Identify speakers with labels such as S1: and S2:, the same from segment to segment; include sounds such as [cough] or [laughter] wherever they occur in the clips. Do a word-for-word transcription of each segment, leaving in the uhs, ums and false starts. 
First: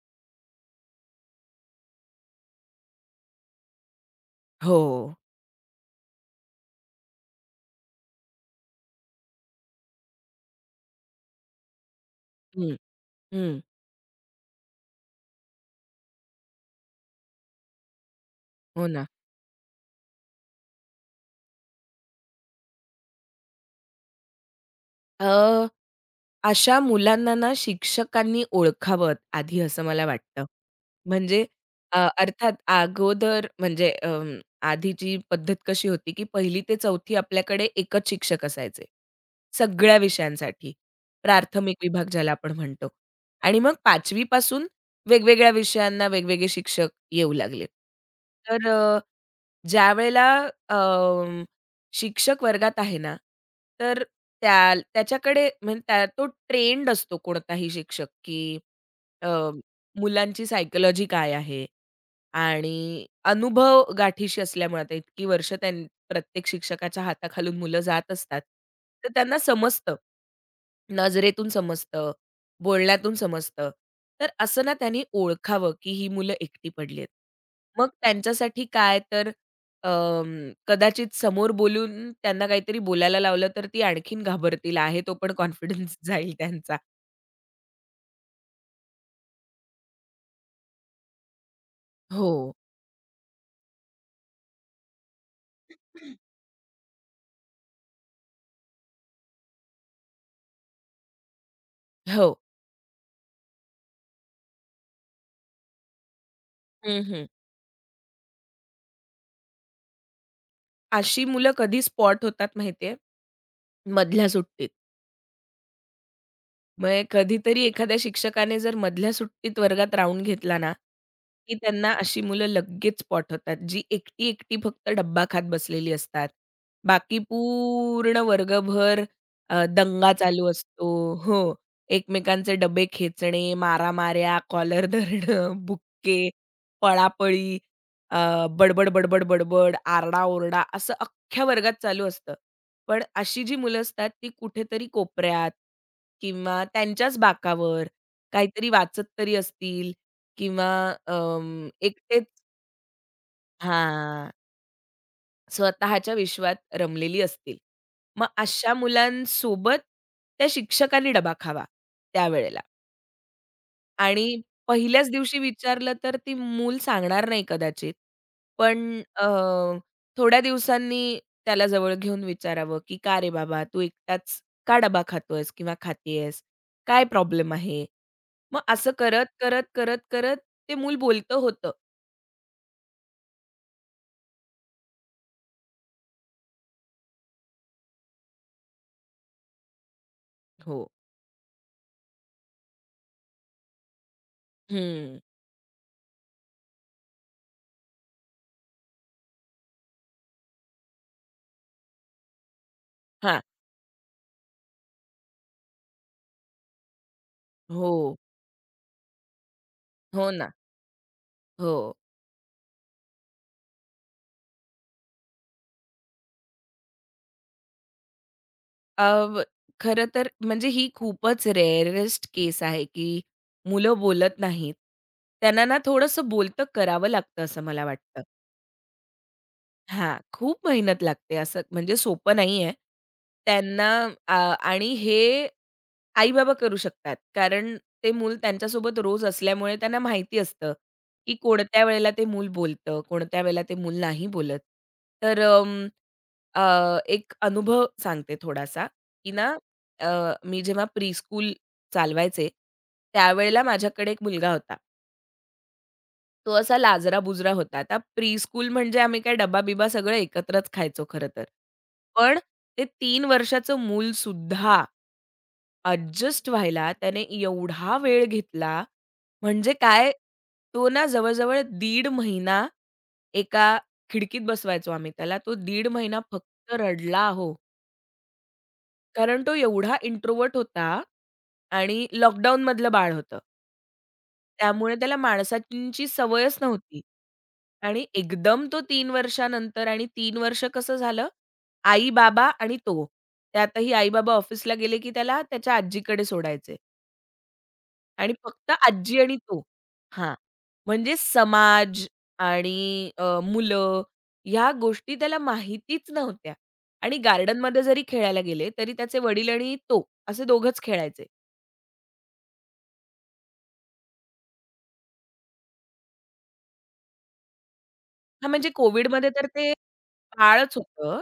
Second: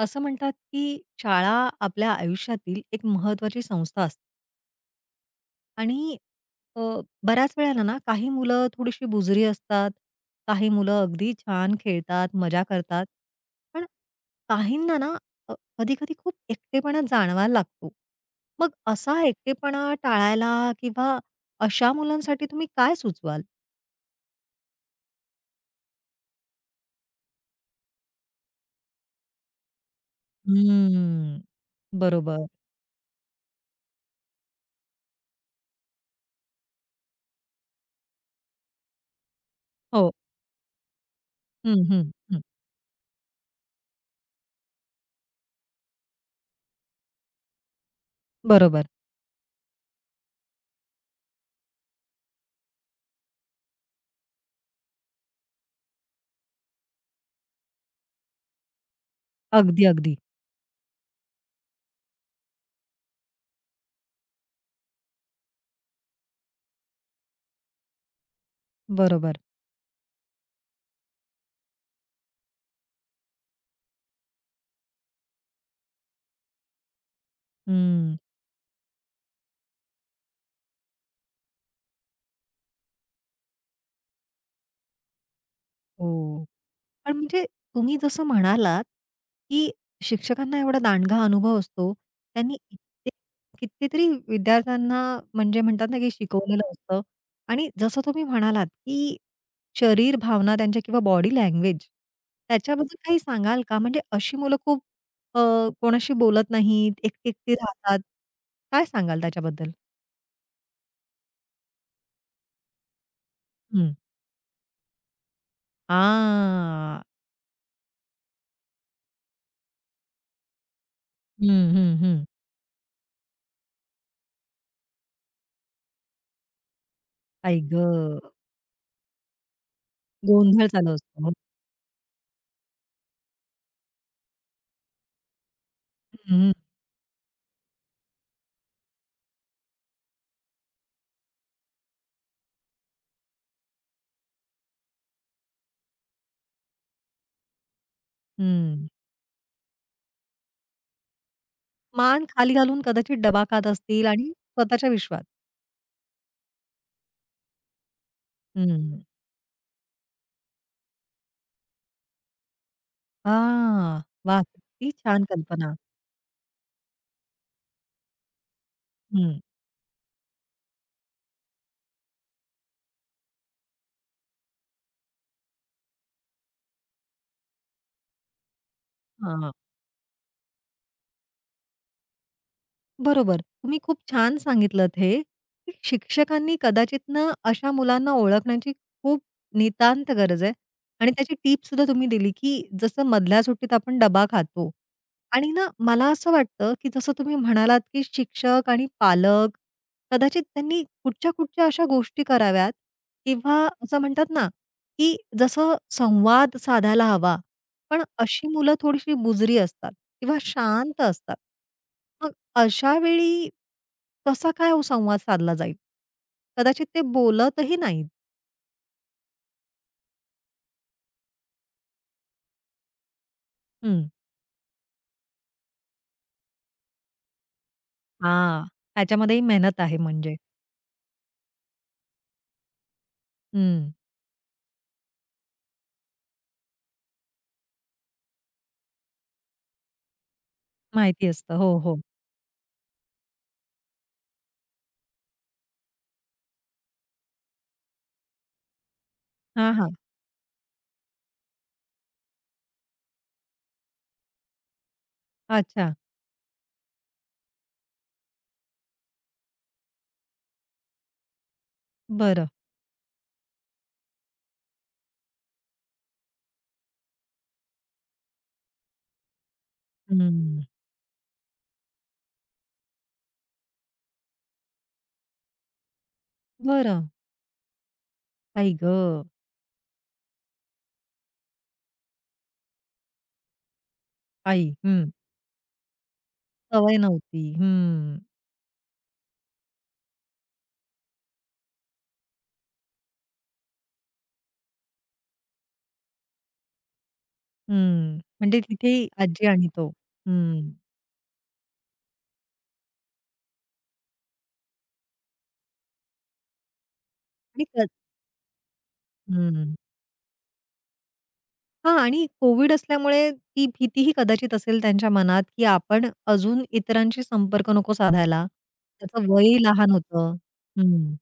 S1: असं म्हणतात की शाळा आपल्या आयुष्यातील एक महत्वाची संस्था असते
S2: हो.
S1: आणि अ, बऱ्याच वेळेला ना काही मुलं थोडीशी बुजरी असतात, काही मुलं अगदी छान खेळतात, मजा
S2: हं,
S1: करतात.
S2: हं.
S1: पण काहींना ना अ, कधी-कधी खूप एकटेपणा जाणवायला लागतो. मग
S2: हो ना.
S1: असा एकटेपणा टाळायला किंवा अशा मुलांसाठी तुम्ही काय सुचवाल?
S2: अ, अशा मुलांना ना शिक्षकांनी ओळखावं आधी असं मला वाटतं.
S1: हम्म.
S2: म्हणजे अ,
S1: बरोबर.
S2: अर्थात अगोदर म्हणजे अं, आधीची पद्धत कशी होती, की 1ली ते 4थी आपल्याकडे एकच शिक्षक असायचे. सगळ्या
S1: हो.
S2: विषयांसाठी. प्राथमिक
S1: हं,
S2: विभाग
S1: हं,
S2: ज्याला
S1: हं.
S2: आपण म्हणतो. आणि मग 5वी पासून वेगवेगळ्या विषयांना वेगवेगळे शिक्षक येऊ लागले. तर
S1: बरोबर.
S2: ज्यावेळेला अं, शिक्षक वर्गात आहे ना, तर त्या त्याच्याकडे म्हणजे त्या तो ट्रेंड असतो कोणताही शिक्षक, की अ,
S1: अगदी, अगदी.
S2: मुलांची सायकॉलॉजी काय आहे? आणि अनुभव गाठीशी असल्यामुळे आता इतकी वर्ष त्यां प्रत्येक शिक्षकाच्या हाताखालून मुलं जात असतात. तर त्यांना
S1: बरोबर.
S2: समजतं. नजरेतून समजतं, बोलण्यातून समजतं. तर असं ना त्यांनी ओळखावं, की ही मुलं एकटी पडली आहेत. मग
S1: हं.
S2: त्यांच्यासाठी काय तर अं, कदाचित समोर बोलून त्यांना काहीतरी बोलायला लावलं, तर ती आणखीन घाबरतील. आहे तो पण कॉन्फिडन्स [laughs] जाईल
S1: हो.
S2: त्यांचा.
S1: पण म्हणजे तुम्ही जसं म्हणालात, की शिक्षकांना एवढा दांडगा अनुभव असतो.
S2: हो.
S1: त्यांनी कित्ते कितीतरी विद्यार्थ्यांना म्हणजे म्हणतात ना, की शिकवलेलं असतं आणि जसं तुम्ही म्हणालात, की शरीर भावना त्यांच्या किंवा बॉडी लँग्वेज
S2: हो.
S1: त्याच्याबद्दल काही सांगाल का? म्हणजे अशी मुलं खूप अ, कोणाशी बोलत नाहीत,
S2: हं, हं.
S1: एकटी-एकटी राहतात. काय सांगाल त्याच्याबद्दल?
S2: अशी मुलं कधी स्पॉट होतात माहिती आहे?
S1: हं.
S2: मधल्या सुट्टीत.
S1: हां.
S2: मग कधीतरी एखाद्या शिक्षकाने जर मधल्या सुट्टीत वर्गात राउंड घेतला ना, की
S1: हं,
S2: त्यांना
S1: हं,
S2: अशी
S1: हं.
S2: मुलं लगेच स्पॉट होतात, जी एकटी-एकटी फक्त डब्बा खात बसलेली असतात. बाकी
S1: आई
S2: पूर्ण
S1: गं!
S2: वर्गभर अ, दंगा चालू
S1: गोंधळ
S2: असतो
S1: चालू असतो.
S2: हो. एकमेकांचे डबे खेचणे, मारामाऱ्या, कॉलर धरणं, बुक्के,
S1: हं, हं.
S2: पळापळी, अ, बडबड, बडबड, बडबड, आरडाओरडा असं अख्ख्या वर्गात चालू असतं. पण अशी जी मुलं असतात ती कुठेतरी कोपऱ्यात किंवा त्यांच्याच बाकावर काहीतरी वाचत तरी असतील किंवा अम,
S1: मान
S2: एकटेच
S1: खाली घालून कदाचित डबा खात असतील आणि
S2: हां,
S1: स्वतःच्या विश्वात.
S2: स्वतःच्या विश्वात रमलेली असतील. मग अशा
S1: हं.
S2: मुलांसोबत त्या शिक्षकांनी डबा खावा त्यावेळेला.
S1: हां.
S2: आणि
S1: वाह! किती
S2: पहिल्याच
S1: छान
S2: दिवशी
S1: कल्पना.
S2: विचारलं तर ती मूल सांगणार नाही कदाचित. पण अ,
S1: हं.
S2: थोड्या दिवसांनी त्याला जवळ घेऊन विचारावं, की "का रे बाबा, तू एकटाच का डबा खातोयस किंवा खातीयेस? काय प्रॉब्लेम आहे?" मग असं करत,
S1: हां.
S2: करत, करत, करत ते मूल बोलतं होतं.
S1: बरोबर. तुम्ही खूप छान सांगितलत हे, की शिक्षकांनी कदाचित ना अशा मुलांना ओळखण्याची खूप नितांत गरज आहे
S2: हो.
S1: आणि त्याची टिपसुद्धा तुम्ही दिली, की जसं मधल्या सुट्टीत आपण डबा खातो
S2: हं.
S1: आणि ना मला असं वाटतं, की जसं तुम्ही म्हणालात, की शिक्षक आणि पालक कदाचित त्यांनी कुठच्या-कुठच्या अशा गोष्टी कराव्यात
S2: हां.
S1: किंवा असं म्हणतात ना, की जसं संवाद साधायला हवा. पण
S2: हो.
S1: अशी मुलं थोडीशी बुजरी असतात
S2: हो
S1: किंवा
S2: ना.
S1: शांत असतात.
S2: हो.
S1: अशा वेळी कसा काय हो संवाद साधला जाईल? कदाचित ते बोलतही नाहीत.
S2: अ, खरं तर म्हणजे ही खूपच रेअरेस्ट केस आहे, की मुलं
S1: हं.
S2: बोलत नाहीत. त्यांना ना थोडंसं बोलतं करावं लागतं असं मला वाटतं.
S1: हां, त्याच्यामध्येही मेहनत आहे
S2: हां,
S1: म्हणजे.
S2: खूप मेहनत लागते असं म्हणजे सोपं नाहीये. त्यांना
S1: हं,
S2: अ, आणि हे आई-बाबा करू शकतात. कारण ते मूल त्यांच्यासोबत रोज असल्यामुळे त्यांना माहिती असतं,
S1: माहिती
S2: की
S1: असतं. हो,
S2: कोणत्या
S1: हो.
S2: वेळेला ते मूल बोलतं, कोणत्या वेळेला ते मूल नाही बोलत. तर अं, अ, एक अनुभव सांगते थोडासा, की ना
S1: हां, हां.
S2: अ, मी जेव्हा प्रीस्कूल चालवायचे, त्यावेळेला माझ्याकडे एक मुलगा होता.
S1: अच्छा.
S2: तो असा लाजरा-बुजरा होता. आता प्री स्कूल म्हणजे आम्ही काय डबा बिबा सगळं एकत्रच खायचो खरं तर. पण
S1: बरं.
S2: ते तीन वर्षाचं मूल सुद्धा अॅडजस्ट व्हायला त्याने एवढा वेळ घेतला, म्हणजे काय
S1: हं.
S2: तो ना जवळ-जवळ दीड महिना एका खिडकीत बसवायचो आम्ही त्याला. तो दीड महिना फक्त
S1: बरं.
S2: रडला अहो.
S1: आई गं!
S2: कारण तो एवढा इंट्रोव्हर्ट होता आणि लॉकडाऊनमधलं बाळ होतं.
S1: आई.
S2: त्यामुळे
S1: हं.
S2: त्याला माणसांची सवयच
S1: सवय
S2: नव्हती.
S1: नव्हती.
S2: आणि
S1: हं,
S2: एकदम तो तीन वर्षानंतर आणि तीन वर्ष कसं झालं, आई-बाबा आणि तो. त्यातही आई-बाबा ऑफिसला गेले की त्याला त्याच्या आजीकडे सोडायचे.
S1: हं.
S2: आणि
S1: म्हणजे
S2: फक्त
S1: तिथे
S2: आजी आणि
S1: आजी
S2: तो.
S1: आणि तो.
S2: हां.
S1: हं.
S2: म्हणजे समाज आणि अ, मुलं ह्या गोष्टी त्याला माहितीच नव्हत्या आणि
S1: आणि
S2: गार्डनमध्ये
S1: क
S2: जरी खेळायला गेले, तरी त्याचे वडील आणि
S1: हं.
S2: तो असे दोघंच खेळायचे.
S1: हां आणि कोव्हिड असल्यामुळे ती भीतीही कदाचित असेल त्यांच्या मनात, की आपण अजून इतरांशी संपर्क नको साधायला.
S2: हां, म्हणजे कोव्हिडमध्ये
S1: त्याचं
S2: तर
S1: वय
S2: ते
S1: लहान होतं.
S2: बाळच
S1: हं,
S2: होतं.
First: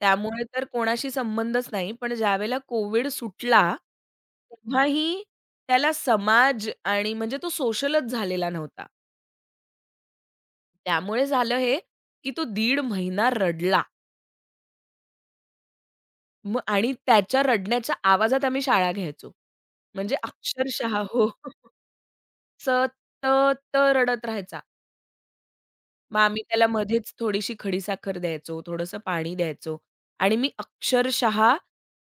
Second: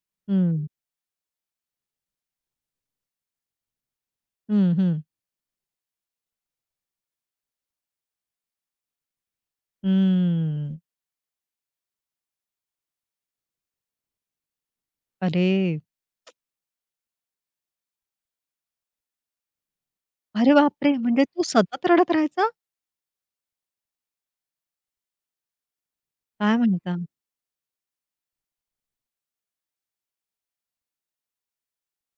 S2: त्यामुळे तर
S1: हं,
S2: कोणाशी संबंधच नाही. पण ज्यावेळेला कोव्हिड सुटला,
S1: हं, हं,
S2: तेव्हाही त्याला समाज आणि म्हणजे तो सोशलच झालेला नव्हता.
S1: हं.
S2: त्यामुळे झालं हे, की तो दीड महिना रडला.
S1: अरे!
S2: मग आणि त्याच्या रडण्याच्या आवाजात आम्ही शाळा घ्यायचो. म्हणजे
S1: अरे बापरे!
S2: अक्षरशः
S1: म्हणजे
S2: हो.
S1: तू
S2: [laughs]
S1: सतत रडत राहायचा?
S2: सतत रडत राहायचा. मग आम्ही
S1: काय
S2: त्याला
S1: म्हणता?
S2: मध्येच थोडीशी खडीसाखर द्यायचो, थोडंसं पाणी द्यायचो आणि मी अक्षरशः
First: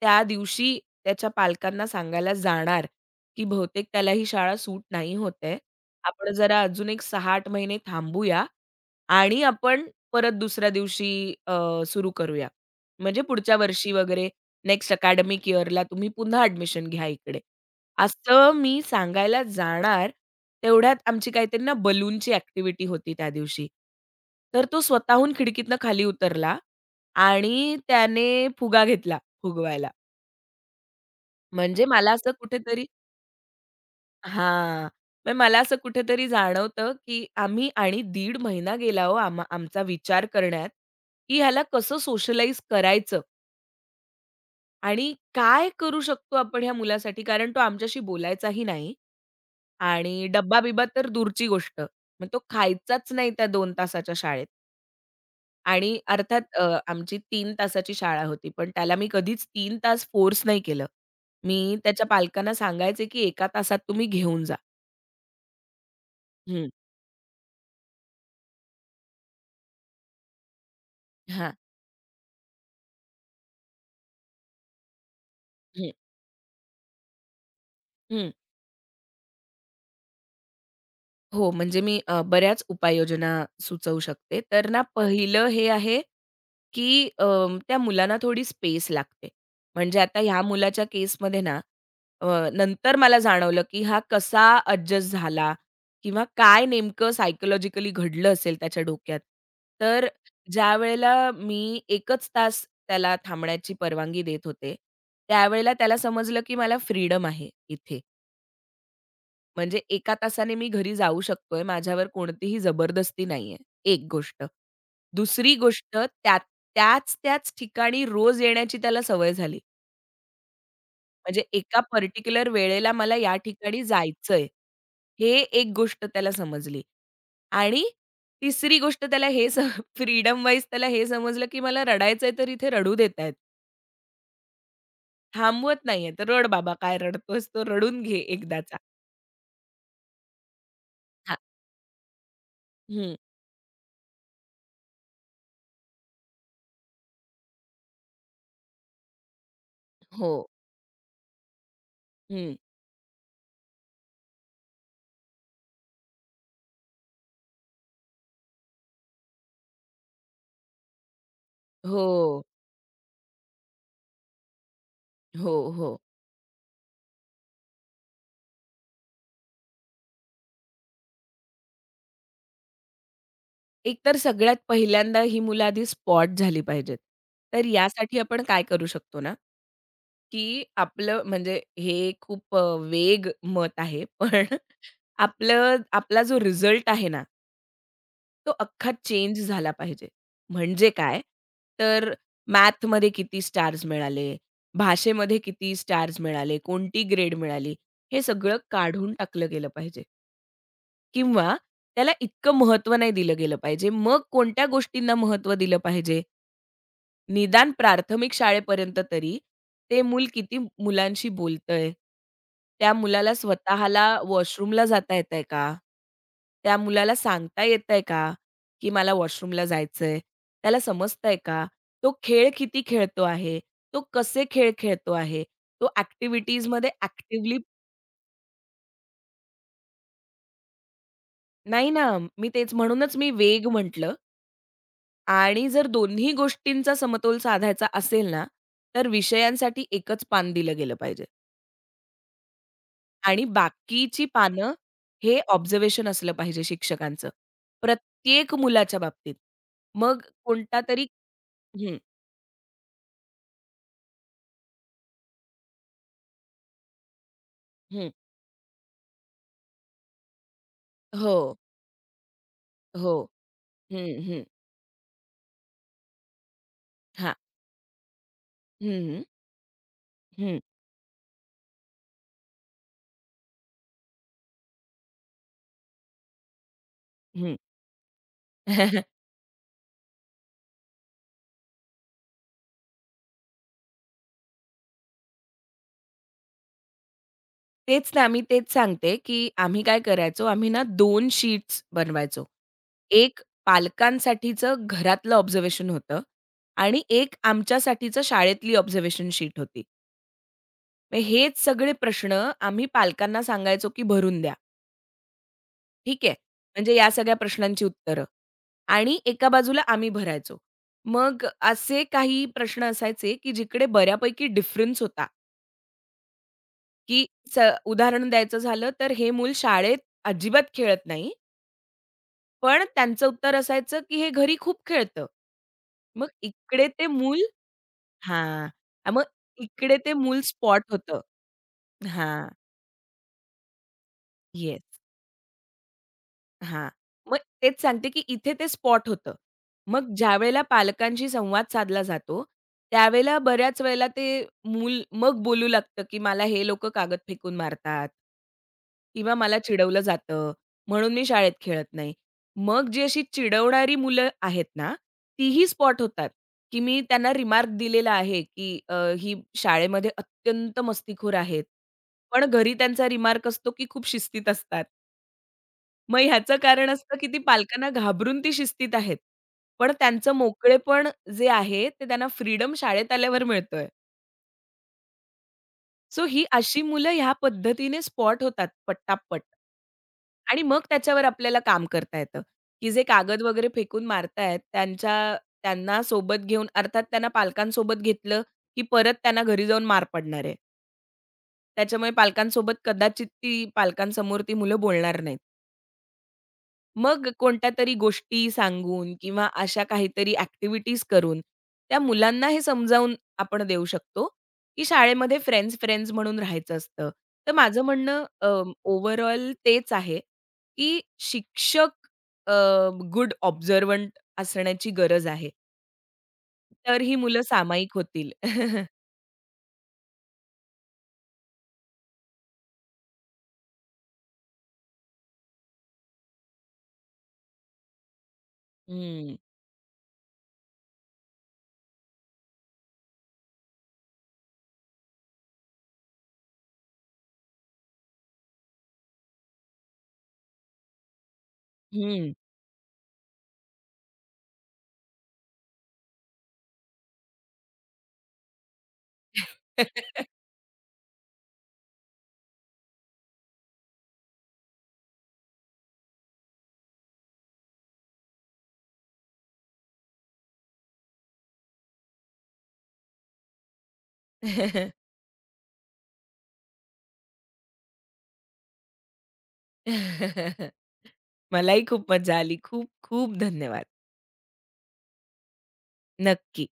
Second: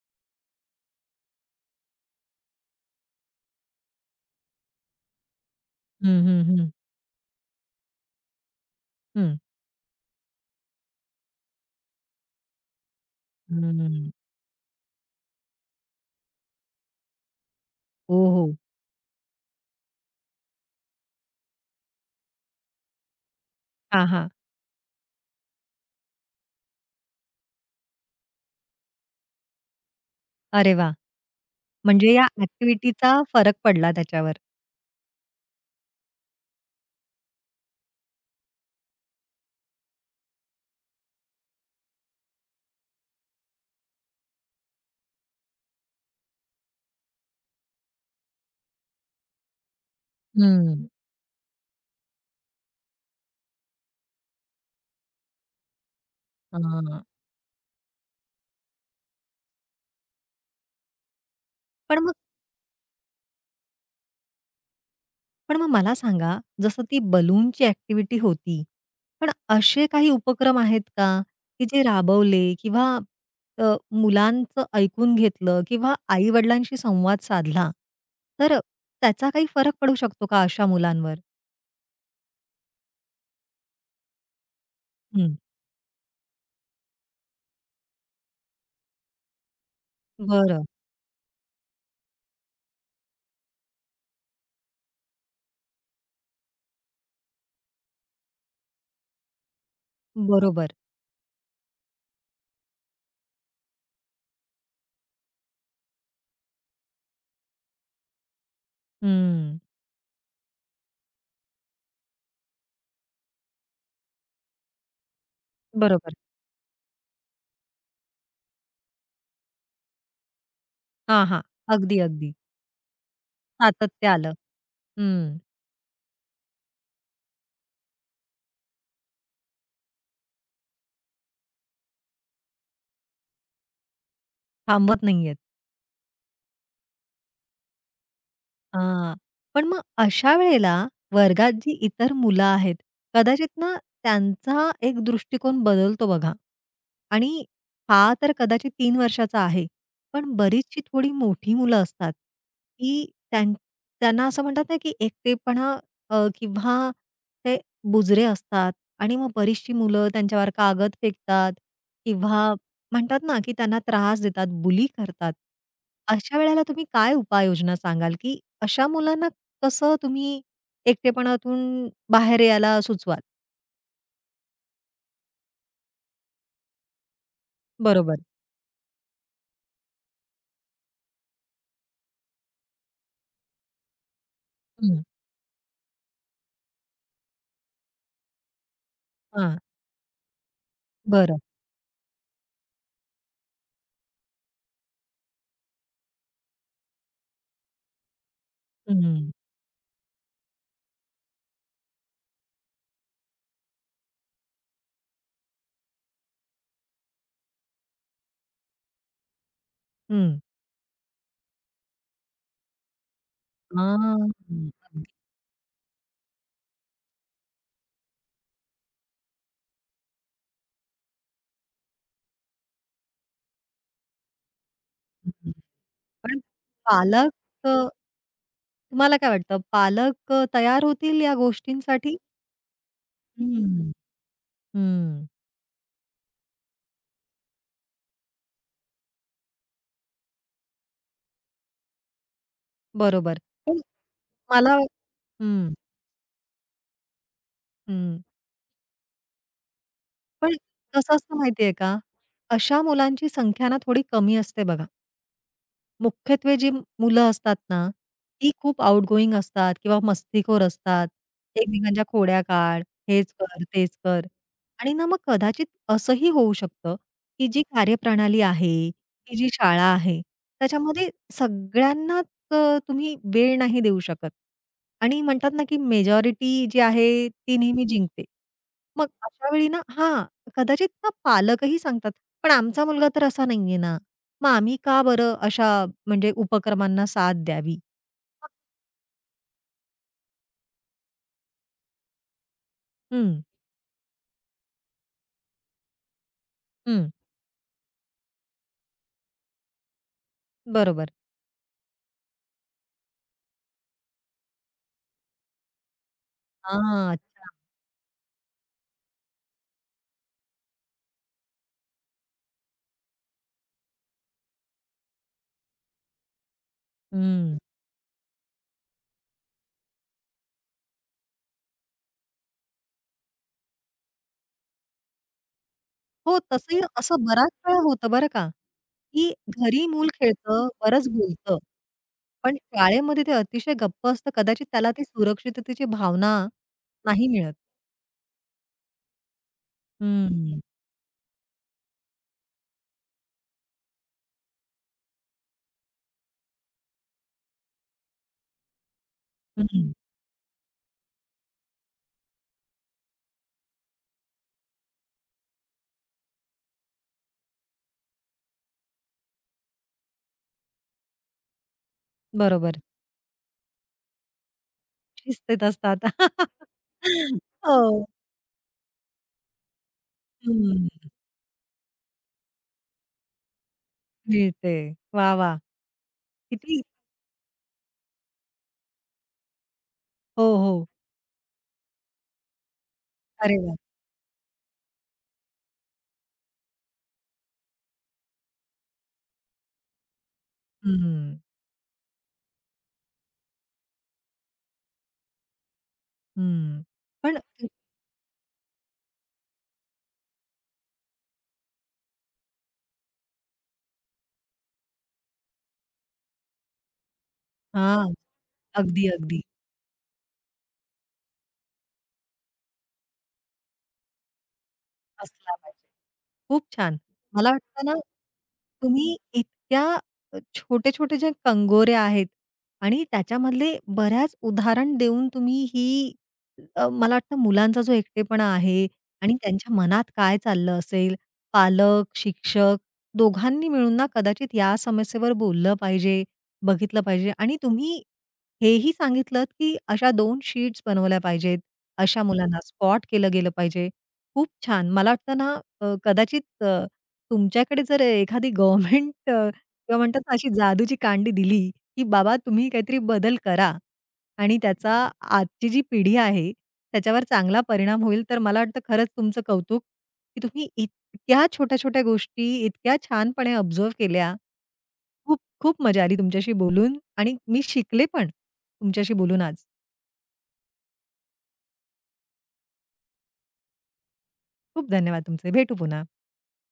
S2: त्या दिवशी त्याच्या पालकांना सांगायला जाणार, की बहुतेक त्याला ही शाळा सूट नाही होते, आहे.
S1: हं,
S2: आपण
S1: हं,
S2: जरा
S1: हं,
S2: अजून एक सहा ते आठ महिने थांबूया
S1: हं,
S2: आणि आपण परत दुसऱ्या दिवशी सुरू करूया. म्हणजे पुढच्या वर्षी
S1: हं.
S2: वगैरे नेक्स्ट अकॅडमिक इयरला तुम्ही पुन्हा ॲडमिशन घ्या इकडे.
S1: हो,
S2: असं
S1: हो.
S2: मी सांगायला जाणार, तेवढ्यात आमची काहीतरी ना बलूनची ॲक्टिव्हिटी होती त्या दिवशी.
S1: हां, हां.
S2: तर तो स्वतःहून खिडकीतनं खाली उतरला आणि त्याने फुगा घेतला फुगवायला.
S1: अरे वा,
S2: म्हणजे मला
S1: म्हणजे या
S2: असं कुठेतरी
S1: ॲक्टिव्हिटीचा फरक पडला त्याच्यावर.
S2: हां. मग मला असं कुठेतरी जाणवतं, की आम्ही आणि दीड महिना गेला हो आम आमचा विचार करण्यात, की ह्याला कसं सोशलाइज करायचं आणि काय करू शकतो आपण ह्या मुलासाठी कारण तो आमच्याशी बोलायचाही नाही. आणि डब्बा-बिब्बा
S1: हं.
S2: तर दूरची गोष्ट. मग तो खायचाच नाही त्या दोन तासाच्या शाळेत. आणि अर्थात अ,
S1: हां.
S2: आमची तीन तासाची शाळा होती, पण त्याला मी कधीच तीन तास फोर्स नाही केलं. मी
S1: पण
S2: त्याच्या
S1: मग
S2: पालकांना सांगायचे, की एका तासात तुम्ही घेऊन जा."
S1: पण मग मला सांगा,
S2: हं,
S1: जसं ती बलूनची ॲक्टिव्हिटी होती, पण असे काही उपक्रम आहेत का,
S2: हां,
S1: की जे राबवले किंवा अ, मुलांचं ऐकून घेतलं
S2: हं,
S1: किंवा आई-वडिलांशी संवाद साधला,
S2: हं.
S1: तर त्याचा काही फरक पडू शकतो का अशा मुलांवर?
S2: हो, म्हणजे मी अ, बऱ्याच उपाययोजना सुचवू शकते. तर ना,
S1: हं.
S2: पहिलं हे आहे की अं, त्या मुलांना थोडी स्पेस लागते. म्हणजे आता ह्या
S1: बरं.
S2: मुलाच्या केसमध्ये ना, अ, नंतर मला जाणवलं की हा कसा अॅडजस्ट झाला किंवा काय नेमकं सायकॉलॉजिकली घडलं असेल त्याच्या डोक्यात. तर
S1: बरोबर.
S2: ज्यावेळेला मी एकच तास त्याला थांबण्याची परवानगी देत होते, त्यावेळेला त्याला समजलं की मला फ्रीडम आहे इथे.
S1: हं.
S2: म्हणजे एका तासाने मी घरी जाऊ शकतोय. माझ्यावर कोणतीही जबरदस्ती नाहीये. एक गोष्ट. दुसरी गोष्ट
S1: बरोबर.
S2: त्या त्याच-त्याच ठिकाणी रोज येण्याची त्याला सवय झाली.
S1: हां, हां.
S2: म्हणजे एका
S1: अगदी, अगदी.
S2: पर्टिक्युलर वेळेला मला या ठिकाणी
S1: सातत्य आलं.
S2: जायचंय. हे
S1: हं.
S2: एक गोष्ट त्याला समजली. आणि तिसरी गोष्ट त्याला हे फ्रीडम वाईज त्याला हे समजलं, की मला रडायचंय तर इथे रडू देत आहेत.
S1: थांबत नाहीयेत.
S2: थांबवत नाहीये. तर रड बाबा काय रडतोस तो रडून घे एकदाचा.
S1: हां. पण मग अशा वेळेला
S2: हां.
S1: वर्गात जी इतर मुलं आहेत,
S2: हं.
S1: कदाचित ना त्यांचा एक दृष्टिकोन बदलतो बघा. आणि हा तर कदाचित तीन वर्षाचा आहे.
S2: हो.
S1: पण बरीचशी थोडी मोठी मुलं असतात,
S2: हं.
S1: की त्यां त्यांना असं म्हणतात ना, की एकटेपणा अ, किंवा ते बुजरे असतात आणि मग बरीचशी मुलं त्यांच्यावर कागद फेकतात
S2: हो.
S1: किंवा म्हणतात ना, की त्यांना त्रास देतात, बुली करतात.
S2: हो, हो.
S1: अशा वेळेला तुम्ही काय उपाययोजना सांगाल, की अशा मुलांना कसं तुम्ही एकटेपणातून बाहेर यायला सुचवाल?
S2: एकतर सगळ्यात पहिल्यांदा ही मुलं आधी स्पॉट झाली पाहिजेत. तर यासाठी
S1: बरोबर.
S2: आपण काय करू शकतो ना, की आपलं म्हणजे हे खूप अ, वेग मत आहे, पण [laughs]
S1: हं.
S2: आपलं आपला जो रिझल्ट आहे ना, तो अख्खा चेंज
S1: हां.
S2: झाला पाहिजे. म्हणजे काय,
S1: बरं.
S2: तर मॅथमध्ये किती स्टार्स मिळाले, भाषेमध्ये किती स्टार्स मिळाले, कोणती ग्रेड मिळाली, हे सगळं काढून
S1: हं,
S2: टाकलं गेलं पाहिजे. किंवा त्याला इतकं महत्त्व नाही दिलं गेलं पाहिजे. मग कोणत्या गोष्टींना महत्त्व दिलं पाहिजे? निदान प्राथमिक शाळेपर्यंत तरी ते मूल
S1: हं.
S2: किती मुलांशी बोलतंय? त्या मुलाला स्वतःला
S1: हां.
S2: वॉशरूमला जाता येतंय का? त्या मुलाला सांगता येतंय का, की मला वॉशरूमला जायचंय? त्याला समजतंय का? तो खेळ किती खेळतो आहे? तो कसे खेळ खेळतो आहे?
S1: अगदी.
S2: तो
S1: पण
S2: ॲक्टिव्हिटीजमध्ये
S1: पालक
S2: ॲक्टिव्हली
S1: अ, तुम्हाला काय वाटतं पालक अ, तयार होतील या
S2: नाही ना,
S1: गोष्टींसाठी?
S2: मी तेच म्हणूनच मी वेग
S1: हं.
S2: म्हटलं.
S1: हं.
S2: आणि जर दोन्ही गोष्टींचा समतोल साधायचा असेल ना, तर विषयांसाठी एकच पान दिलं गेलं पाहिजे
S1: बरोबर.
S2: आणि
S1: पण
S2: बाकीची पानं
S1: मला
S2: हे
S1: हं,
S2: ऑब्झर्वेशन असलं पाहिजे शिक्षकांचं.
S1: हं.
S2: प्रत्येक मुलाच्या बाबतीत. मग
S1: पण
S2: कोणतातरी
S1: कसं असतं माहितीये
S2: हं,
S1: का? अशा मुलांची संख्या ना थोडी कमी असते बघा. मुख्यत्वे जी मुलं असतात ना,
S2: हं.
S1: ती खूप आउटगोइंग असतात किंवा मस्तीखोर असतात.
S2: हो,
S1: एकमेकांच्या खोड्या काढ,
S2: हो.
S1: हेच कर, तेच
S2: हं,
S1: कर
S2: हं.
S1: आणि ना मग कदाचित असंही होऊ शकतं,
S2: हां.
S1: की जी कार्यप्रणाली आहे,
S2: हं, हं.
S1: ही जी शाळा आहे,
S2: हं,
S1: त्याच्यामध्ये सगळ्यांनाच अ, तुम्ही वेळ नाही देऊ शकत आणि म्हणतात ना, की मेजॉरिटी जी आहे
S2: हं.
S1: ती नेहमी जिंकते. मग
S2: [laughs]
S1: अशा वेळी ना हां, कदाचित ना पालकही सांगतात, "पण आमचा मुलगा तर असा नाहीये ना." मग आम्ही का बरं अशा म्हणजे उपक्रमांना साथ द्यावी?
S2: तेच ना, मी तेच सांगते, की आम्ही काय करायचो, आम्ही ना दोन शीट्स बनवायचो.
S1: हं,
S2: एक पालकांसाठीचं घरातलं ऑब्झर्वेशन होतं आणि
S1: हं.
S2: एक आमच्यासाठीचं शाळेतली ऑब्झर्वेशन शीट होती.
S1: बरोबर.
S2: मग हेच सगळे प्रश्न आम्ही पालकांना सांगायचो, की भरून द्या. ठीक आहे. म्हणजे या
S1: हां.
S2: सगळ्या प्रश्नांची उत्तरं आणि एका बाजूला आम्ही भरायचो. मग असे काही प्रश्न असायचे, की जिकडे बऱ्यापैकी डिफरन्स होता, की
S1: हं.
S2: स उदाहरण द्यायचं झालं तर हे मूल शाळेत अजिबात खेळत नाही, पण त्यांचं उत्तर असायचं, की हे घरी खूप खेळतं. मग
S1: हो, तसंही
S2: इकडे ते
S1: असं
S2: मूल
S1: बराच वेळा होतं बरं का,
S2: हां. अ, मग
S1: की घरी
S2: इकडे
S1: मूल
S2: ते मूल
S1: खेळतं,
S2: स्पॉट
S1: बरंच
S2: होतं.
S1: बोलतं.
S2: हां.
S1: पण शाळेमध्ये ते अतिशय गप्प असतं. कदाचित
S2: येस.
S1: त्याला ती सुरक्षिततेची भावना
S2: हां.
S1: नाही
S2: मग
S1: मिळत.
S2: तेच सांगते, की इथे ते स्पॉट होतं. मग ज्यावेळेला
S1: हं,
S2: पालकांशी संवाद साधला जातो, त्यावेळेला बऱ्याच वेळेला ते मूल मग बोलू लागतं, की मला हे लोक कागद फेकून मारतात किंवा मला
S1: हं.
S2: चिडवलं जातं, म्हणून मी शाळेत खेळत नाही. मग जी अशी चिडवणारी मुलं आहेत ना, तीही स्पॉट होतात, की मी त्यांना रिमार्क दिलेला आहे, की अ, ही शाळेमध्ये अत्यंत मस्तीखोर आहेत. पण घरी
S1: बरोबर.
S2: त्यांचा रिमार्क असतो, की खूप शिस्तीत असतात.
S1: शिस्तीत असतात.
S2: मग ह्याचं कारण असतं, की ती
S1: [laughs] हो.
S2: पालकांना घाबरून ती शिस्तीत आहेत. पण त्यांचं मोकळेपण
S1: हं.
S2: जे आहे, ते त्यांना फ्रीडम शाळेत आल्यावर मिळतोय.
S1: मिळते. वाह, वाह!
S2: सो ही
S1: किती
S2: अशी मुलं ह्या पद्धतीने स्पॉट होतात पट्टापट,
S1: हो,
S2: आणि मग
S1: हो.
S2: त्याच्यावर आपल्याला काम करता येतं, की जे कागद
S1: अरे
S2: वगैरे
S1: वाह!
S2: फेकून मारतायत त्यांच्या त्यांना सोबत घेऊन अर्थात त्यांना पालकांसोबत घेतलं, की परत त्यांना घरी जाऊन मार पडणार आहे.
S1: हं.
S2: त्याच्यामुळे पालकांसोबत कदाचित ती पालकांसमोर ती मुलं बोलणार नाहीत.
S1: हं.
S2: मग
S1: पण
S2: कोणत्या तरी गोष्टी सांगून किंवा अशा काहीतरी ॲक्टिव्हिटीज करून, त्या मुलांना हे समजावून आपण देऊ शकतो, की शाळेमध्ये फ्रेंड्स, फ्रेंड्स म्हणून राहायचं असतं. तर माझं
S1: हां.
S2: म्हणणं अ,
S1: अगदी, अगदी.
S2: ओव्हरऑल तेच आहे, की शिक्षक गुड ऑब्झर्व्हंट असण्याची गरज आहे.
S1: असला पाहिजे. खूप छान.
S2: तर ही मुलं
S1: मला वाटतं
S2: सामायिक
S1: ना,
S2: होतील. [laughs]
S1: तुम्ही इतक्या छोटे-छोटे जे कंगोऱ्या आहेत आणि त्याच्यामधले बऱ्याच उदाहरण देऊन तुम्ही ही अ, मला वाटतं मुलांचा जो एकटेपणा आहे आणि
S2: हं,
S1: त्यांच्या मनात काय चाललं असेल, पालक, शिक्षक दोघांनी मिळून ना कदाचित या समस्येवर बोललं पाहिजे, बघितलं पाहिजे आणि तुम्ही हेही सांगितलत, की अशा दोन शीट्स बनवल्या पाहिजेत, अशा
S2: हं.
S1: मुलांना स्पॉट केलं गेलं पाहिजे. खूप छान. मला वाटतं ना अ, कदाचित अ, तुमच्याकडे जर एखादी गव्हर्नमेंट किंवा म्हणतात ना अशी जादूची कांडी दिली, की बाबा तुम्ही काहीतरी बदल करा आणि त्याचा आजची जी पिढी आहे, त्याच्यावर चांगला परिणाम होईल. तर मला वाटतं खरंच तुमचं कौतुक, की तुम्ही इतक्या छोट्या-छोट्या गोष्टी इतक्या छानपणे ऑब्झर्व्ह केल्या.
S2: [laughs]
S1: खूप खूप मजा आली तुमच्याशी बोलून आणि मी शिकले पण तुमच्याशी बोलून आज.
S2: मलाही खूप मजा आली. खूप खूप धन्यवाद.
S1: खूप धन्यवाद तुमचे. भेटू पुन्हा.
S2: नक्की.